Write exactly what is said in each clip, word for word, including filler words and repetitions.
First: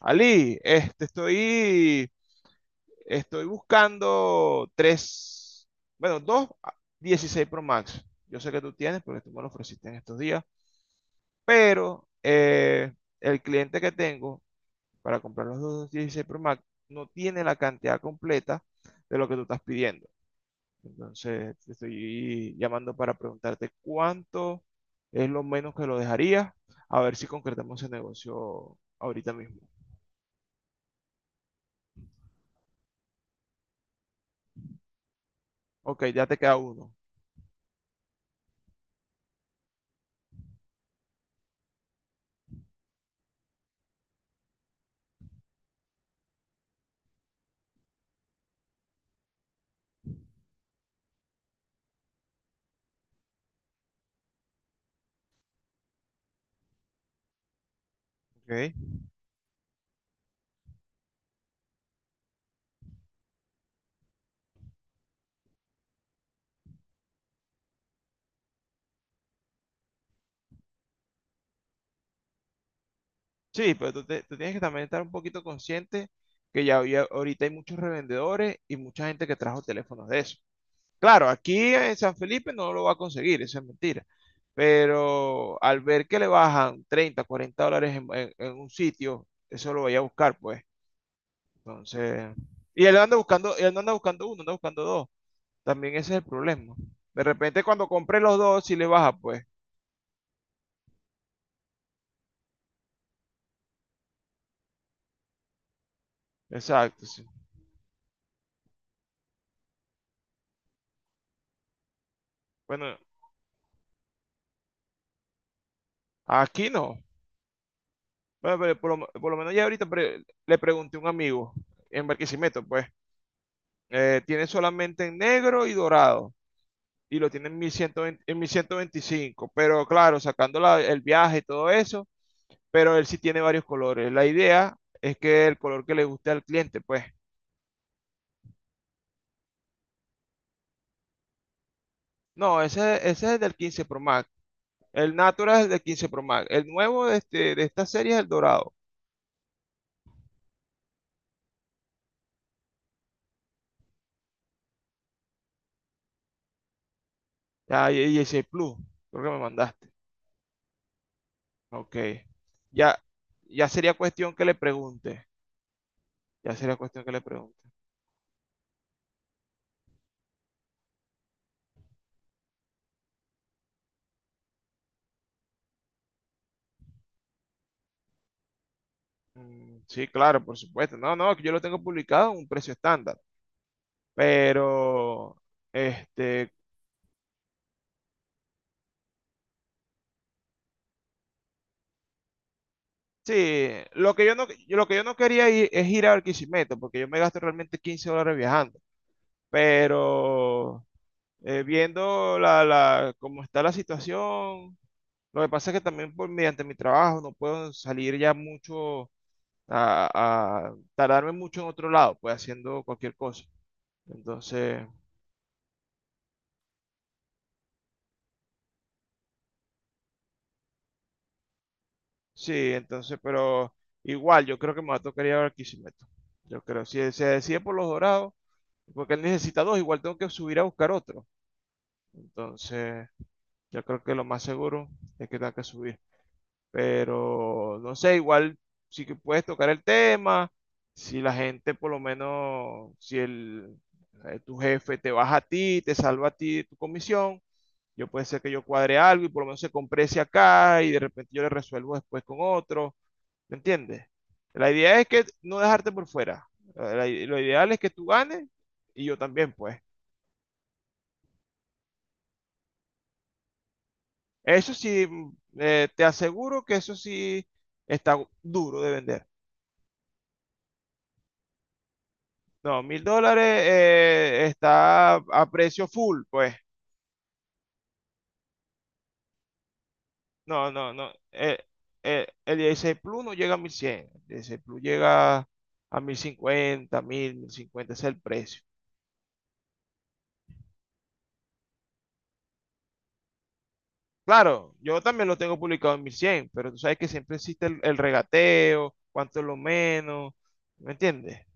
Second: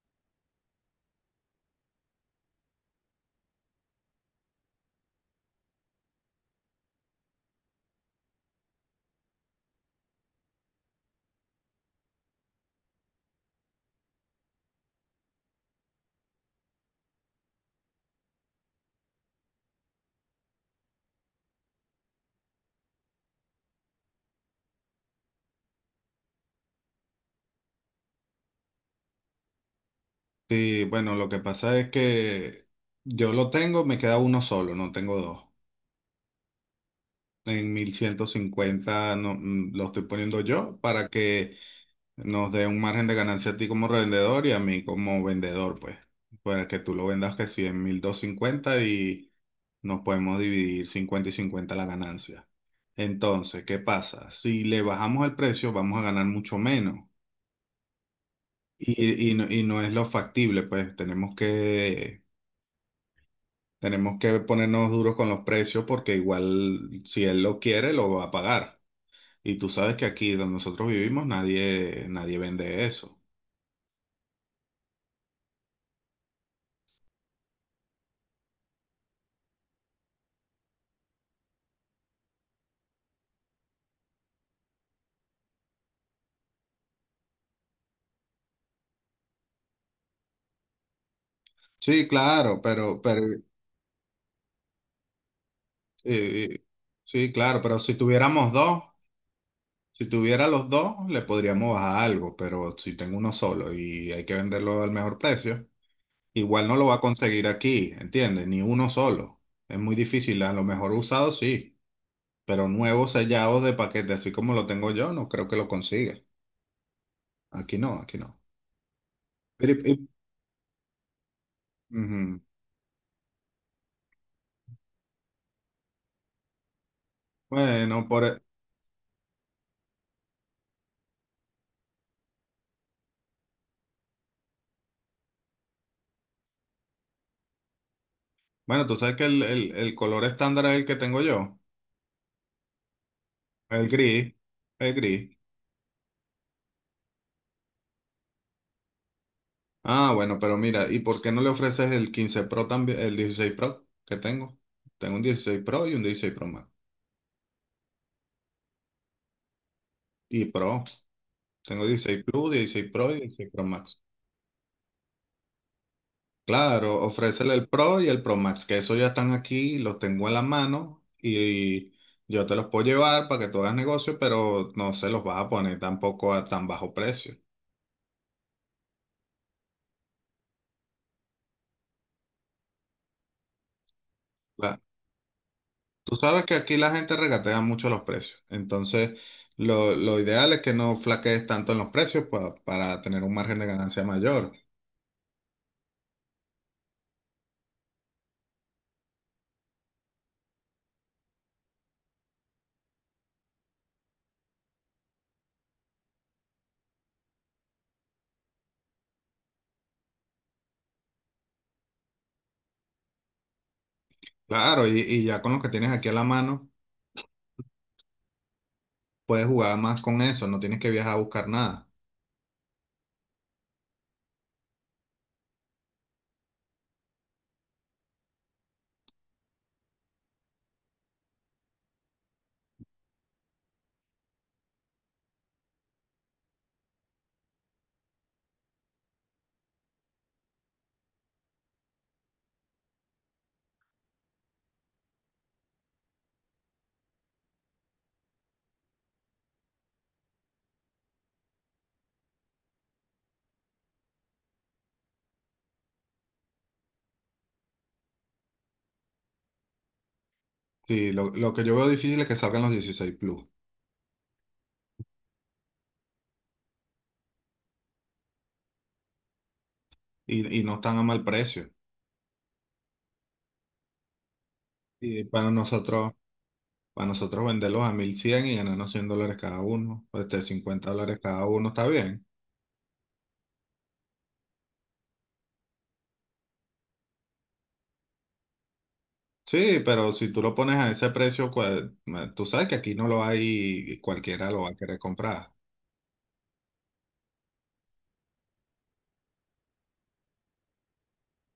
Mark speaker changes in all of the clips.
Speaker 1: Ali, este, estoy, estoy buscando tres, bueno, dos ah, dieciséis Pro Max. Yo sé que tú tienes porque tú me lo ofreciste en estos días, pero eh, el cliente que tengo para comprar los dos dieciséis Pro Max no tiene la cantidad completa de lo que tú estás pidiendo. Entonces, te estoy llamando para preguntarte cuánto es lo menos que lo dejaría, a ver si concretamos el negocio ahorita mismo.
Speaker 2: Sí, bueno, lo que pasa es que yo lo tengo, me queda uno solo, no tengo dos.
Speaker 1: Ok, ya te queda uno.
Speaker 2: En mil ciento cincuenta no, mm, lo estoy poniendo yo para que nos dé un margen de ganancia a ti como revendedor y a mí como vendedor, pues. Para que tú lo vendas que sí en mil doscientos cincuenta y nos podemos dividir cincuenta y cincuenta la ganancia. Entonces, ¿qué pasa? Si le bajamos el precio, vamos a ganar mucho menos.
Speaker 1: Ok.
Speaker 2: Y, y no y no es lo factible, pues tenemos que Tenemos que ponernos duros con los precios porque igual si él lo quiere, lo va a pagar. Y tú sabes que aquí donde nosotros vivimos nadie, nadie vende eso.
Speaker 1: Sí, pero tú, te- tú tienes que también estar un poquito consciente que ya había, ahorita hay muchos revendedores y mucha gente que trajo teléfonos de eso. Claro, aquí en San Felipe no lo va a conseguir, eso es mentira. Pero al ver que le bajan treinta, cuarenta dólares en, en- en un sitio, eso lo voy a buscar, pues.
Speaker 2: Sí,
Speaker 1: Entonces,
Speaker 2: claro,
Speaker 1: y él
Speaker 2: pero,
Speaker 1: anda
Speaker 2: pero eh,
Speaker 1: buscando, él no anda buscando uno, anda buscando dos. También ese es el
Speaker 2: eh,
Speaker 1: problema. De
Speaker 2: sí, claro,
Speaker 1: repente
Speaker 2: pero
Speaker 1: cuando
Speaker 2: si
Speaker 1: compré los
Speaker 2: tuviéramos
Speaker 1: dos, sí
Speaker 2: dos,
Speaker 1: le baja, pues.
Speaker 2: si tuviera los dos, le podríamos bajar algo, pero si tengo uno solo y hay que venderlo al mejor precio, igual no lo va a
Speaker 1: Exacto, sí.
Speaker 2: conseguir aquí, ¿entiendes? Ni uno solo. Es muy difícil, a lo mejor usado sí, pero
Speaker 1: Bueno,
Speaker 2: nuevos sellados de paquete, así como lo tengo yo, no creo que lo consiga.
Speaker 1: aquí no.
Speaker 2: Aquí no, aquí no.
Speaker 1: Bueno, pero por lo, por lo menos ya
Speaker 2: Pero,
Speaker 1: ahorita
Speaker 2: y-
Speaker 1: pre- le pregunté a un amigo en
Speaker 2: ujú.
Speaker 1: Barquisimeto, pues, eh, tiene solamente en negro y dorado, y lo tiene en
Speaker 2: Bueno,
Speaker 1: mil ciento veinte en
Speaker 2: por,
Speaker 1: mil ciento veinticinco, pero claro, sacando la- el viaje y todo eso, pero él sí tiene varios colores. La idea es que el color que le guste al cliente, pues.
Speaker 2: bueno, tú sabes que el, el- el color estándar es el que tengo yo,
Speaker 1: No, ese, ese es el del quince
Speaker 2: el
Speaker 1: Pro Max,
Speaker 2: gris, el
Speaker 1: el
Speaker 2: gris.
Speaker 1: Natural es el del quince Pro Max, el nuevo de, este, de esta serie es el dorado,
Speaker 2: Ah, bueno, pero mira, ¿y por qué no le ofreces el quince Pro también, el dieciséis Pro que tengo? Tengo un dieciséis Pro y un dieciséis Pro Max.
Speaker 1: ya, y dieciséis Plus, creo que me mandaste.
Speaker 2: Y Pro, tengo
Speaker 1: Ok,
Speaker 2: dieciséis Plus, dieciséis
Speaker 1: ya,
Speaker 2: Pro y dieciséis Pro
Speaker 1: ya sería
Speaker 2: Max.
Speaker 1: cuestión que le pregunte. Ya sería
Speaker 2: Claro,
Speaker 1: cuestión que le
Speaker 2: ofrécele
Speaker 1: pregunte.
Speaker 2: el Pro y el Pro Max, que eso ya están aquí, los tengo en la mano y yo te los puedo llevar para que tú hagas negocio, pero no se los vas a poner tampoco a tan bajo precio.
Speaker 1: Mm, sí, claro, por supuesto. No, no, que yo lo tengo publicado a un precio estándar.
Speaker 2: La-
Speaker 1: Pero,
Speaker 2: tú sabes
Speaker 1: este,
Speaker 2: que aquí la gente regatea mucho los precios, entonces lo, lo ideal es que no flaquees tanto en los precios pa- para tener un margen de
Speaker 1: sí,
Speaker 2: ganancia
Speaker 1: lo que yo no,
Speaker 2: mayor.
Speaker 1: yo- lo que yo no quería ir, es ir a Barquisimeto, porque yo me gasto realmente quince dólares viajando. Pero, eh, viendo la, la, cómo está la situación, lo que pasa es que también por, mediante mi trabajo no puedo salir ya mucho, a, a tardarme mucho en otro lado, pues haciendo cualquier cosa. Entonces.
Speaker 2: Claro, y, y ya con lo que tienes aquí en la mano, puedes jugar más con eso, no tienes que viajar a buscar nada.
Speaker 1: Sí, entonces, pero igual, yo creo que me va a tocar ir a Barquisimeto. Yo creo, si se decide por los dorados, porque él necesita dos, igual tengo que subir a buscar otro. Entonces, yo creo que lo más seguro es que tenga que subir. Pero, no sé, igual sí que puedes tocar el tema, si la gente por lo menos, si el, eh, tu jefe te baja a ti, te salva a ti de tu comisión, yo puede ser que yo cuadre algo y por lo menos se comprese acá y de repente yo le resuelvo después con otro. ¿Me entiendes? La idea es que no dejarte por fuera. La- la- lo ideal es que tú ganes y yo también, pues.
Speaker 2: Sí, lo, lo que yo veo difícil es que salgan los dieciséis Plus.
Speaker 1: Eso sí, mm, eh, te aseguro que eso sí está duro de vender.
Speaker 2: y, y no están a mal precio.
Speaker 1: No, mil dólares eh, está
Speaker 2: Y
Speaker 1: a
Speaker 2: para
Speaker 1: precio
Speaker 2: nosotros,
Speaker 1: full, pues.
Speaker 2: para nosotros venderlos a mil cien y ganarnos cien dólares cada uno, este,
Speaker 1: No,
Speaker 2: cincuenta
Speaker 1: no, no.
Speaker 2: dólares cada
Speaker 1: Eh,
Speaker 2: uno, está bien.
Speaker 1: eh, el dieciséis Plus no llega a mil cien. El dieciséis Plus llega a mil 1000, mil cincuenta. Ese es el precio.
Speaker 2: Sí, pero si tú lo pones a ese precio, cual- ma- tú sabes que aquí no lo hay y cualquiera lo va
Speaker 1: Claro,
Speaker 2: a querer
Speaker 1: yo también lo
Speaker 2: comprar.
Speaker 1: tengo publicado en mil cien, pero tú sabes que siempre existe el, el regateo, cuánto es lo menos, ¿me entiendes?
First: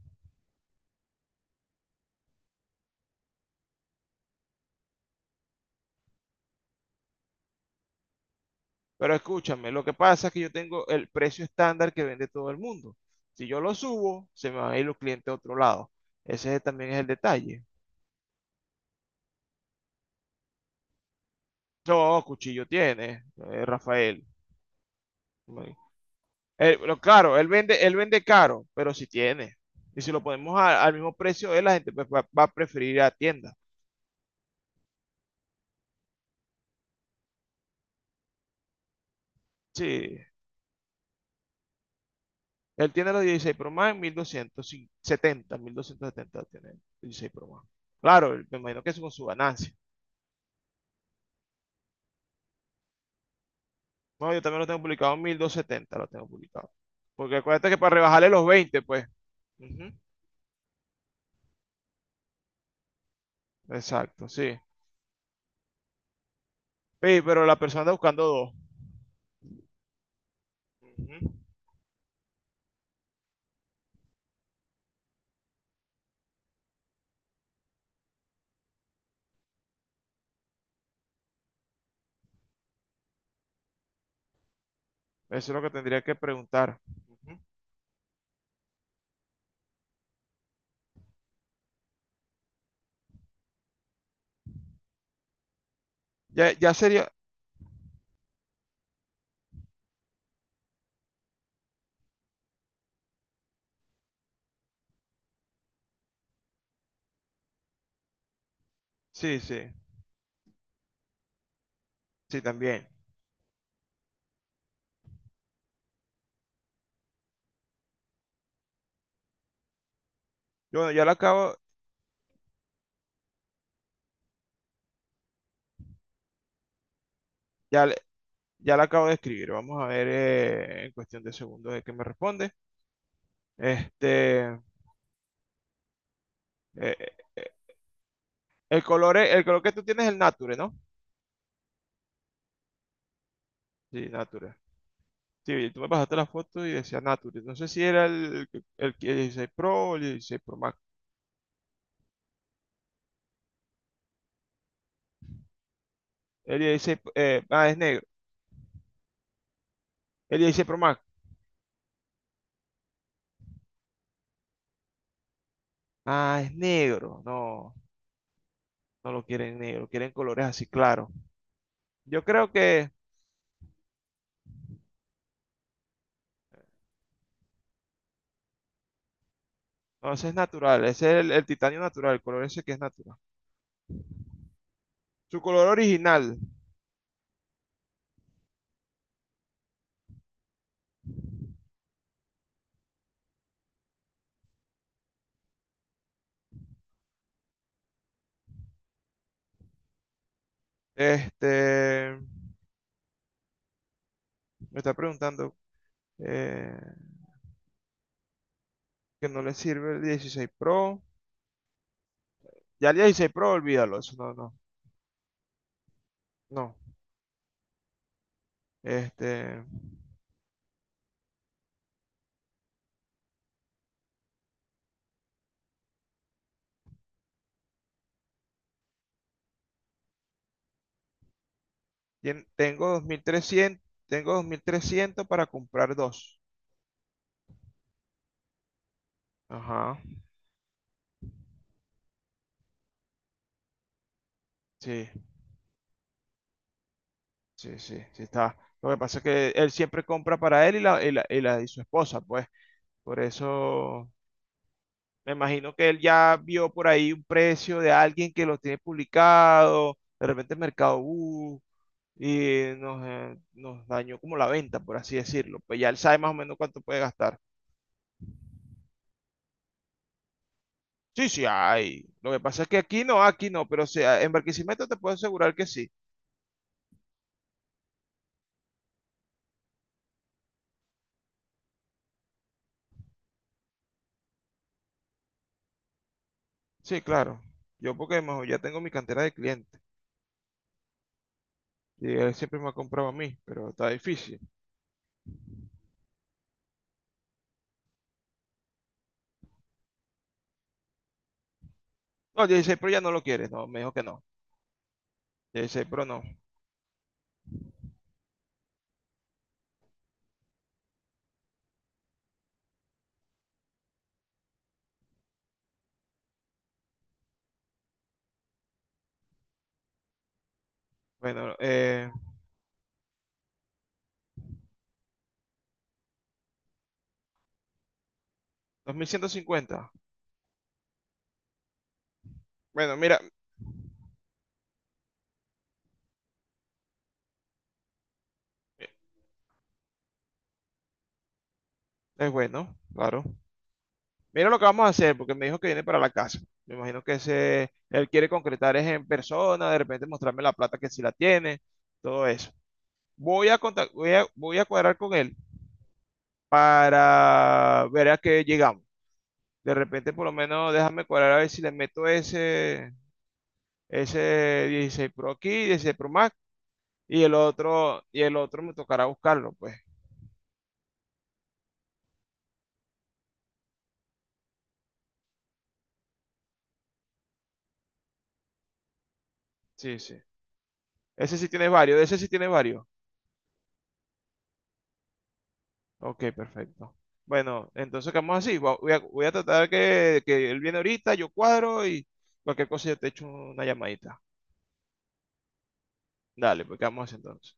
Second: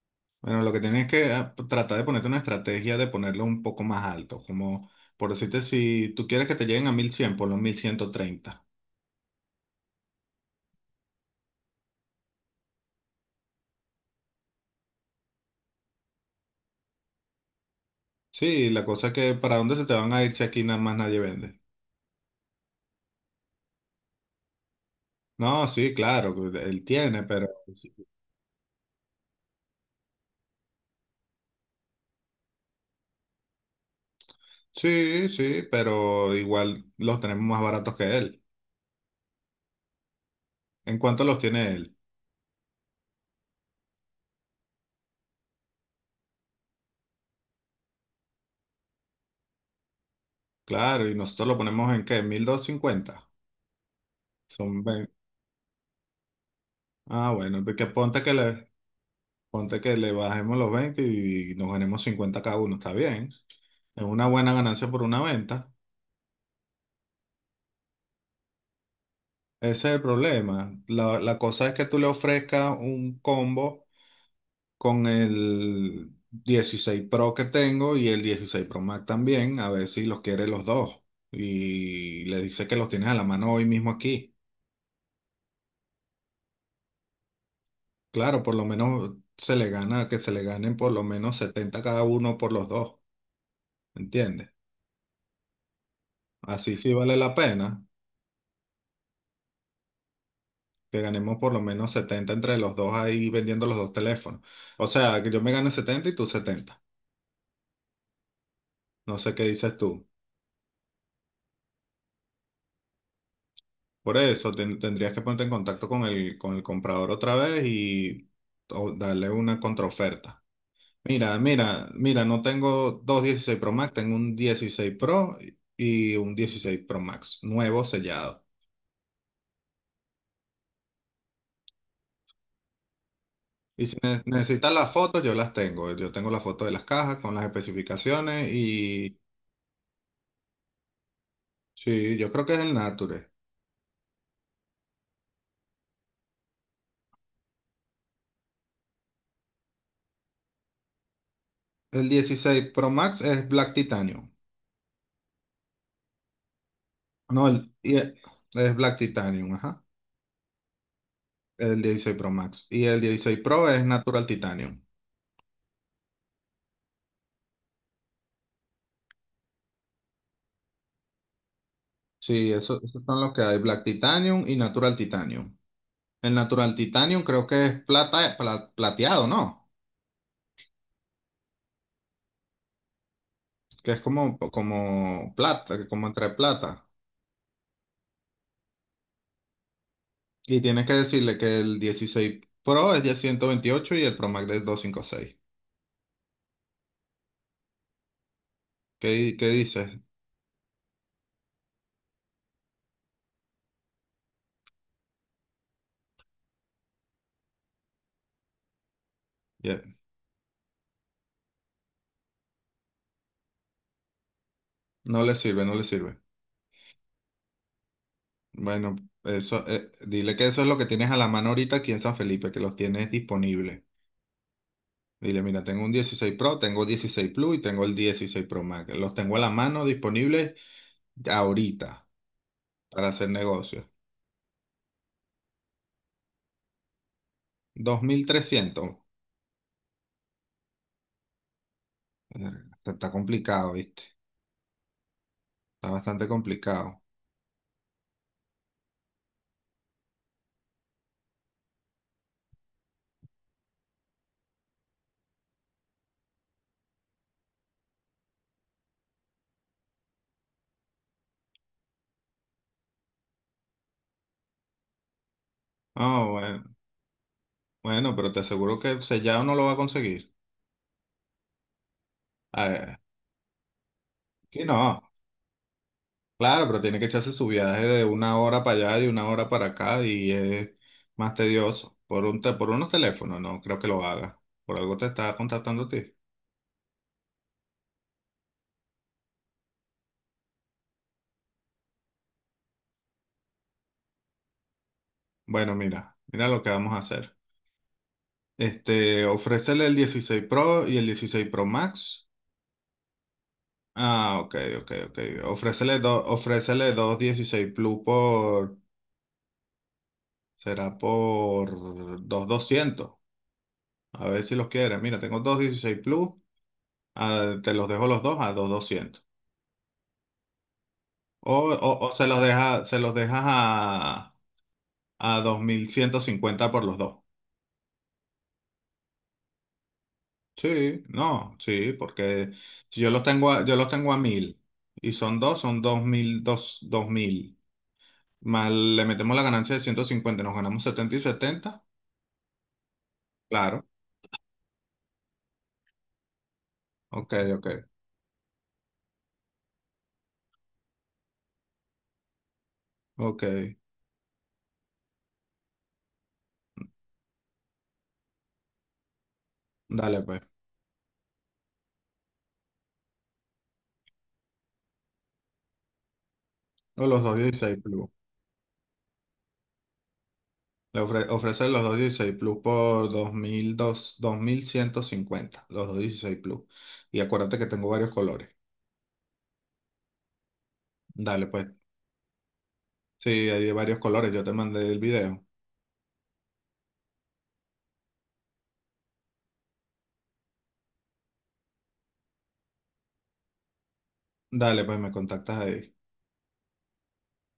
Speaker 2: Bueno, lo que tienes que ah, tratar de ponerte una estrategia de ponerlo un poco más alto, como por decirte, si tú quieres que te lleguen a mil cien, ponlo en mil ciento treinta.
Speaker 1: Pero escúchame, lo que pasa es que yo tengo el precio estándar que vende todo el mundo. Si yo lo subo, se me van a ir los clientes a otro lado. Ese también es el detalle.
Speaker 2: Sí, la cosa es que ¿para dónde se te van a ir si aquí nada más nadie vende?
Speaker 1: No, cuchillo tiene, eh, Rafael.
Speaker 2: No,
Speaker 1: Bueno,
Speaker 2: sí, claro,
Speaker 1: él-
Speaker 2: él
Speaker 1: lo-
Speaker 2: tiene,
Speaker 1: claro, él
Speaker 2: pero...
Speaker 1: vende,
Speaker 2: si.
Speaker 1: él vende caro, pero si tiene. Y si lo ponemos a- al mismo precio, eh, la gente pues, va, va a preferir ir a la tienda.
Speaker 2: Sí, sí, pero igual los tenemos más baratos que él.
Speaker 1: Sí,
Speaker 2: ¿En cuánto los tiene él?
Speaker 1: él tiene los dieciséis Pro Max, mil doscientos setenta mil doscientos setenta tiene el dieciséis Pro Max. Claro, me imagino que es con su ganancia.
Speaker 2: Claro, y nosotros lo ponemos en qué, mil doscientos cincuenta.
Speaker 1: No, yo también lo tengo
Speaker 2: Son veinte.
Speaker 1: publicado mil en setenta lo tengo publicado.
Speaker 2: Ah,
Speaker 1: Porque
Speaker 2: bueno,
Speaker 1: acuérdate que
Speaker 2: porque
Speaker 1: para
Speaker 2: ponte
Speaker 1: rebajarle
Speaker 2: que
Speaker 1: los
Speaker 2: le,
Speaker 1: veinte, pues.
Speaker 2: ponte
Speaker 1: Ujú,
Speaker 2: que le bajemos los veinte y nos ganemos cincuenta cada uno, está bien. Es una
Speaker 1: exacto,
Speaker 2: buena
Speaker 1: sí.
Speaker 2: ganancia por una venta.
Speaker 1: Sí, pero la persona está buscando dos.
Speaker 2: Ese es el problema.
Speaker 1: Ujú,
Speaker 2: La, la cosa es que tú le ofrezcas un combo con el dieciséis Pro que tengo y el dieciséis Pro Max también, a ver si los quiere los dos. Y le dice que los tienes a la mano hoy mismo aquí.
Speaker 1: eso es lo que tendría que preguntar. Ujú.
Speaker 2: Claro, por lo menos se le gana, que se le ganen por lo menos setenta cada uno por los dos, ¿entiendes?
Speaker 1: Ya, ya
Speaker 2: Así sí
Speaker 1: sería.
Speaker 2: vale la pena que ganemos por lo menos setenta entre los dos ahí vendiendo los dos teléfonos. O sea, que yo me gane setenta y tú setenta. No sé
Speaker 1: Sí,
Speaker 2: qué
Speaker 1: sí,
Speaker 2: dices tú.
Speaker 1: sí, también.
Speaker 2: Por eso ten- tendrías que ponerte en contacto con el, con el comprador otra vez y o darle una contraoferta.
Speaker 1: Yo, bueno, ya la
Speaker 2: Mira,
Speaker 1: acabo,
Speaker 2: mira, mira, no tengo dos dieciséis Pro Max, tengo un dieciséis Pro y un dieciséis Pro Max, nuevo
Speaker 1: ya, le-
Speaker 2: sellado.
Speaker 1: ya la acabo de escribir. Vamos a ver eh, en cuestión de segundos de qué me responde.
Speaker 2: Y si ne-
Speaker 1: Este,
Speaker 2: necesitas las fotos, yo las tengo. Yo tengo las fotos de las
Speaker 1: eh,
Speaker 2: cajas con las
Speaker 1: eh,
Speaker 2: especificaciones
Speaker 1: el color,
Speaker 2: y
Speaker 1: es- el color que tú tienes es el Nature, ¿no?
Speaker 2: sí, yo creo que es el Nature.
Speaker 1: Sí, Nature. Sí, tú me pasaste la foto y decía Nature. No sé si era el, el, el dieciséis Pro o el dieciséis Pro Max.
Speaker 2: El dieciséis Pro Max es Black Titanium.
Speaker 1: El dieciséis, eh,
Speaker 2: No,
Speaker 1: ah,
Speaker 2: el,
Speaker 1: es
Speaker 2: y-
Speaker 1: negro.
Speaker 2: es Black Titanium, ajá.
Speaker 1: El dieciséis Pro Max.
Speaker 2: El dieciséis Pro Max. Y el dieciséis Pro es Natural Titanium.
Speaker 1: Ah, es negro. No, no lo quieren negro, quieren colores así claros. Yo creo
Speaker 2: Sí, eso,
Speaker 1: que,
Speaker 2: esos son los que hay, Black Titanium y Natural Titanium. El Natural Titanium creo que es plata, pla- plateado, ¿no?
Speaker 1: no, ese es natural, ese es el, el titanio natural, el color ese que es natural.
Speaker 2: Que es como, como
Speaker 1: Su color
Speaker 2: plata, como entre
Speaker 1: original,
Speaker 2: plata. Y tienes que decirle que el dieciséis Pro es de ciento veintiocho y el Pro Max de doscientos cincuenta y seis. ¿Qué, di- qué dices?
Speaker 1: este, me está preguntando eh, que no le
Speaker 2: Ya,
Speaker 1: sirve el dieciséis Pro. Ya el dieciséis Pro, olvídalo, eso no, no.
Speaker 2: no le sirve, no le sirve.
Speaker 1: No,
Speaker 2: Bueno,
Speaker 1: este,
Speaker 2: eso, eh, dile que eso es lo que tienes a la mano ahorita aquí en San Felipe, que los tienes disponibles. Dile, mira, tengo un dieciséis Pro, tengo dieciséis Plus y tengo el dieciséis Pro Max. Los tengo a la mano disponibles ahorita
Speaker 1: tien- tengo
Speaker 2: para hacer
Speaker 1: dos mil trescientos,
Speaker 2: negocios.
Speaker 1: tengo dos mil trescientos para comprar dos.
Speaker 2: dos mil trescientos.
Speaker 1: Ajá,
Speaker 2: Verga, Está, está complicado, ¿viste?
Speaker 1: sí,
Speaker 2: Está bastante complicado.
Speaker 1: sí, sí, sí está. Lo que pasa es que él siempre compra para él y la, y la, y la- y su esposa, pues. Por eso me imagino que él ya vio por ahí un precio de alguien que lo tiene publicado, de repente Mercado Bus, y nos, eh, nos dañó como la venta, por así decirlo. Pues ya él sabe
Speaker 2: Ah,
Speaker 1: más o menos
Speaker 2: bueno,
Speaker 1: cuánto puede gastar.
Speaker 2: bueno, pero te aseguro que sellado no lo va a conseguir.
Speaker 1: Sí, sí, hay. Lo que pasa es
Speaker 2: A
Speaker 1: que
Speaker 2: ver,
Speaker 1: aquí no, aquí no, pero o sea, en
Speaker 2: sí,
Speaker 1: Barquisimeto te
Speaker 2: no.
Speaker 1: puedo asegurar que sí.
Speaker 2: Claro, pero tiene que echarse su viaje de una hora para allá y una hora para acá y es más tedioso. Por un te- por unos teléfonos, no creo que lo haga. Por algo te está contactando a ti.
Speaker 1: Sí, claro. Yo porque mejor ya tengo mi cantera de clientes. Y él siempre me ha comprado a mí, pero está difícil.
Speaker 2: Bueno, mira, mira lo que vamos a hacer. Este, ofrécele el dieciséis Pro y el dieciséis Pro Max.
Speaker 1: No, dieciséis Pro ya no lo quiere, no, me dijo que no.
Speaker 2: Ah, ok, ok, ok.
Speaker 1: dieciséis
Speaker 2: Ofrécele,
Speaker 1: Pro no.
Speaker 2: do- ofrécele dos dieciséis Plus por, será por dos doscientos. A ver si los quieres. Mira, tengo dos dieciséis Plus, ah, te los dejo los dos a dos doscientos.
Speaker 1: Bueno,
Speaker 2: O, o,
Speaker 1: eh,
Speaker 2: o se los deja, se los dejas a, a dos mil ciento cincuenta por los dos.
Speaker 1: dos mil ciento cincuenta.
Speaker 2: Sí, no, sí, porque
Speaker 1: Bueno,
Speaker 2: si yo
Speaker 1: mira,
Speaker 2: los tengo a, yo los tengo a mil y son dos, son dos mil, dos, dos mil. Más le metemos la ganancia de ciento cincuenta, nos ganamos setenta y setenta,
Speaker 1: es bueno, claro.
Speaker 2: claro,
Speaker 1: Mira lo que vamos a hacer, porque me dijo que viene para la casa. Me imagino que
Speaker 2: ok,
Speaker 1: ese,
Speaker 2: ok,
Speaker 1: él quiere concretar es en persona, de repente mostrarme la plata que sí la tiene, todo eso.
Speaker 2: ok.
Speaker 1: Voy a, contac- voy a, voy a cuadrar con él para ver a qué llegamos. De repente,
Speaker 2: Dale
Speaker 1: por lo
Speaker 2: pues.
Speaker 1: menos, déjame cuadrar a ver si le meto ese, ese dieciséis Pro aquí, dieciséis Pro Max,
Speaker 2: O los
Speaker 1: y el
Speaker 2: doscientos dieciséis
Speaker 1: otro,
Speaker 2: Plus.
Speaker 1: y el otro me tocará buscarlo, pues.
Speaker 2: Le ofre, ofrece los doscientos dieciséis Plus por dos mil dos- dos mil ciento cincuenta, los doscientos dieciséis Plus. Y acuérdate que tengo varios colores.
Speaker 1: Sí, sí. Ese
Speaker 2: Dale
Speaker 1: sí tiene
Speaker 2: pues.
Speaker 1: varios, ese sí tiene varios.
Speaker 2: Sí, hay de varios colores, yo te mandé el video.
Speaker 1: Ok, perfecto. Bueno, entonces quedamos así. Va- Voy a, voy a tratar que, que él viene ahorita, yo cuadro y cualquier cosa yo te echo una llamadita.
Speaker 2: Dale pues, me contactas ahí.
Speaker 1: Dale, pues quedamos así entonces.